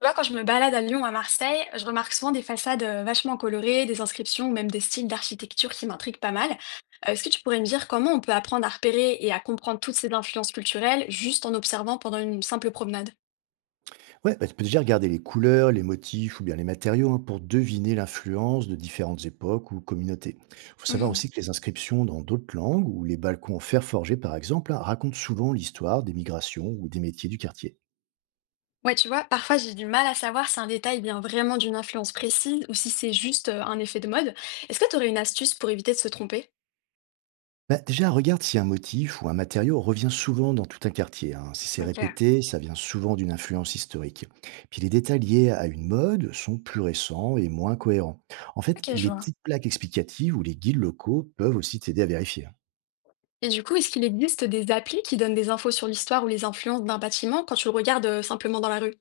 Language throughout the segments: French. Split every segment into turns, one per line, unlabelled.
Tu vois, quand je me balade à Lyon ou à Marseille, je remarque souvent des façades vachement colorées, des inscriptions ou même des styles d'architecture qui m'intriguent pas mal. Est-ce que tu pourrais me dire comment on peut apprendre à repérer et à comprendre toutes ces influences culturelles juste en observant pendant une simple promenade?
Ouais, bah, tu peux déjà regarder les couleurs, les motifs ou bien les matériaux, hein, pour deviner l'influence de différentes époques ou communautés. Il faut savoir
Mhm.
aussi que les inscriptions dans d'autres langues ou les balcons en fer forgé, par exemple, hein, racontent souvent l'histoire des migrations ou des métiers du quartier.
Ouais, tu vois, parfois j'ai du mal à savoir si un détail vient vraiment d'une influence précise ou si c'est juste un effet de mode. Est-ce que tu aurais une astuce pour éviter de se tromper?
Bah, déjà, regarde si un motif ou un matériau revient souvent dans tout un quartier, hein. Si c'est
Ok.
répété, ça vient souvent d'une influence historique. Puis les détails liés à une mode sont plus récents et moins cohérents. En fait,
Ok, je
les
vois.
petites plaques explicatives ou les guides locaux peuvent aussi t'aider à vérifier, hein.
Et du coup, est-ce qu'il existe des applis qui donnent des infos sur l'histoire ou les influences d'un bâtiment quand tu le regardes simplement dans la rue?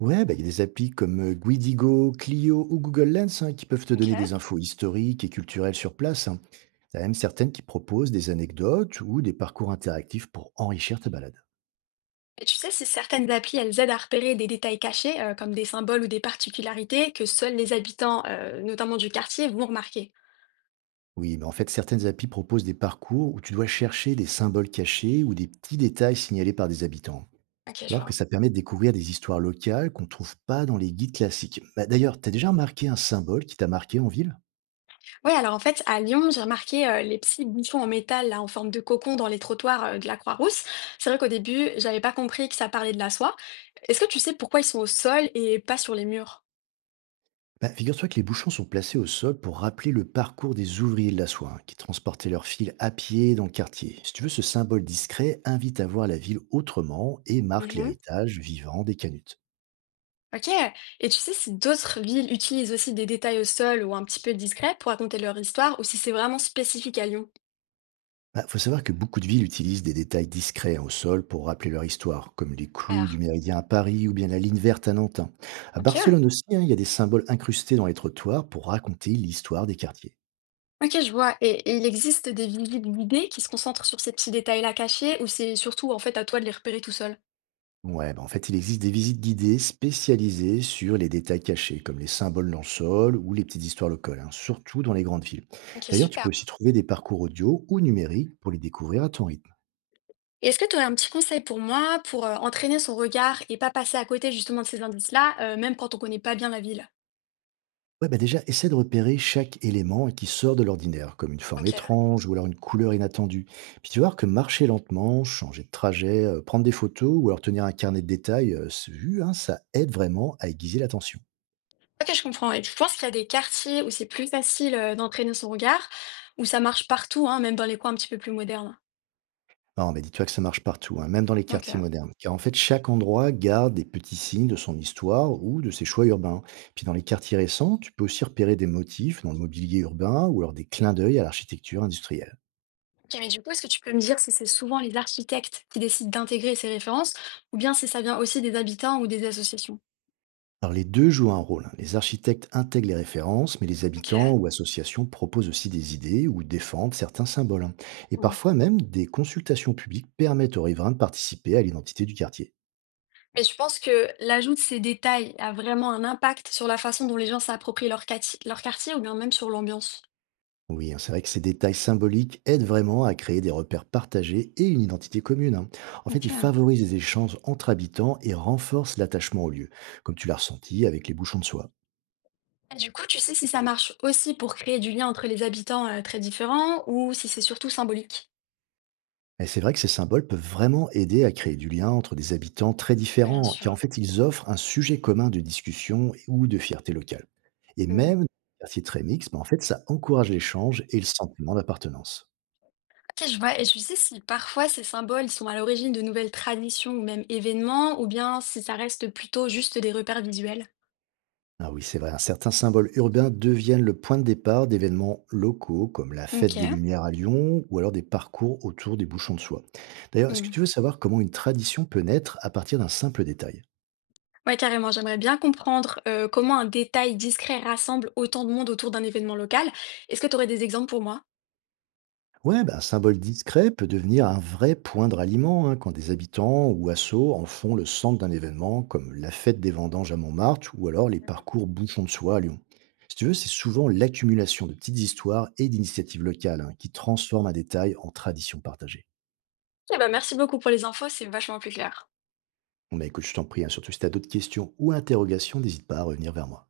Ouais, bah, il y a des applis comme Guidigo, Clio ou Google Lens, hein, qui peuvent te
Ok.
donner des infos historiques et culturelles sur place, hein. T'as même certaines qui proposent des anecdotes ou des parcours interactifs pour enrichir ta balade.
Mais tu sais, si certaines applis, elles aident à repérer des détails cachés, comme des symboles ou des particularités que seuls les habitants, notamment du quartier, vont remarquer.
Oui, mais en fait, certaines applis proposent des parcours où tu dois chercher des symboles cachés ou des petits détails signalés par des habitants.
Ok,
Tu vas
je
voir que
vois.
ça permet de découvrir des histoires locales qu'on ne trouve pas dans les guides classiques. Bah, d'ailleurs, t'as déjà remarqué un symbole qui t'a marqué en ville?
Oui, alors en fait, à Lyon, j'ai remarqué les petits bouchons en métal là, en forme de cocon dans les trottoirs de la Croix-Rousse. C'est vrai qu'au début, j'avais pas compris que ça parlait de la soie. Est-ce que tu sais pourquoi ils sont au sol et pas sur les murs?
Bah, figure-toi que les bouchons sont placés au sol pour rappeler le parcours des ouvriers de la soie, hein, qui transportaient leurs fils à pied dans le quartier. Si tu veux, ce symbole discret invite à voir la ville autrement et marque
Mhm.
l'héritage vivant des canutes.
Ok. Et tu sais si d'autres villes utilisent aussi des détails au sol ou un petit peu discrets pour raconter leur histoire ou si c'est vraiment spécifique à Lyon?
Il faut savoir que beaucoup de villes utilisent des détails discrets, hein, au sol pour rappeler leur histoire, comme les clous
Super.
du méridien à Paris ou bien la ligne verte à Nantin. À
Ok.
Barcelone aussi, hein, il y a des symboles incrustés dans les trottoirs pour raconter l'histoire des quartiers.
OK, je vois et il existe des visites guidées qui se concentrent sur ces petits détails-là cachés ou c'est surtout, en fait, à toi de les repérer tout seul?
Ouais, bah en fait, il existe des visites guidées spécialisées sur les détails cachés, comme les symboles dans le sol ou les petites histoires locales, hein, surtout dans les grandes villes.
OK,
D'ailleurs, tu
super.
peux aussi trouver des parcours audio ou numériques pour les découvrir à ton rythme.
Et est-ce que tu aurais un petit conseil pour moi pour, entraîner son regard et pas passer à côté justement de ces indices-là, même quand on connaît pas bien la ville?
Ouais, bah déjà, essaie de repérer chaque élément qui sort de l'ordinaire, comme une forme
OK.
étrange ou alors une couleur inattendue. Puis tu vas voir que marcher lentement, changer de trajet, prendre des photos ou alors tenir un carnet de détails, c'est vu, hein, ça aide vraiment à aiguiser l'attention.
OK, je comprends. Et tu penses qu'il y a des quartiers où c'est plus facile, d'entraîner son regard où ça marche partout, hein, même dans les coins un petit peu plus modernes?
Non, mais dis-toi que ça marche partout, hein, même dans les
OK.
quartiers modernes. Car en fait, chaque endroit garde des petits signes de son histoire ou de ses choix urbains. Puis dans les quartiers récents, tu peux aussi repérer des motifs dans le mobilier urbain ou alors des clins d'œil à l'architecture industrielle.
OK, mais du coup, est-ce que tu peux me dire si c'est souvent les architectes qui décident d'intégrer ces références ou bien si ça vient aussi des habitants ou des associations?
Alors les deux jouent un rôle, hein. Les architectes intègrent les références, mais les habitants
OK.
ou associations proposent aussi des idées ou défendent certains symboles, hein. Et
Mmh.
parfois même, des consultations publiques permettent aux riverains de participer à l'identité du quartier.
Mais je pense que l'ajout de ces détails a vraiment un impact sur la façon dont les gens s'approprient leur quartier ou bien même sur l'ambiance.
Oui, hein, c'est vrai que ces détails symboliques aident vraiment à créer des repères partagés et une identité commune, hein. En fait, ils
OK. Et
favorisent les échanges entre habitants et renforcent l'attachement au lieu, comme tu l'as ressenti avec les bouchons de soie.
du coup, tu sais si ça marche aussi pour créer du lien entre les habitants, très différents ou si c'est surtout symbolique?
Et c'est vrai que ces symboles peuvent vraiment aider à créer du lien entre des habitants très
Bien
différents, car en
sûr.
fait, ils offrent un sujet commun de discussion ou de fierté locale. Et
Mmh.
même dans les quartiers très mixtes, ben, en fait, ça encourage l'échange et le sentiment d'appartenance.
OK, je vois. Et tu sais si parfois ces symboles ils sont à l'origine de nouvelles traditions ou même événements ou bien si ça reste plutôt juste des repères visuels?
Ah oui, c'est vrai, certains symboles urbains deviennent le point de départ d'événements locaux comme la fête des
OK.
Lumières à Lyon ou alors des parcours autour des bouchons de soie. D'ailleurs, est-ce que tu
Mmh.
veux savoir comment une tradition peut naître à partir d'un simple détail?
Ouais, carrément. J'aimerais bien comprendre comment un détail discret rassemble autant de monde autour d'un événement local. Est-ce que tu aurais des exemples pour moi?
Ouais, bah, un symbole discret peut devenir un vrai point de ralliement, hein, quand des habitants ou assos en font le centre d'un événement comme la fête des vendanges à Montmartre ou alors les parcours bouchons de soie à Lyon. Si tu veux, c'est souvent l'accumulation de petites histoires et d'initiatives locales, hein, qui transforment un détail en tradition partagée.
Eh ben, merci beaucoup pour les infos, c'est vachement plus clair.
Bon, bah, écoute, je t'en prie, hein, surtout si tu as d'autres questions ou interrogations, n'hésite pas à revenir vers moi.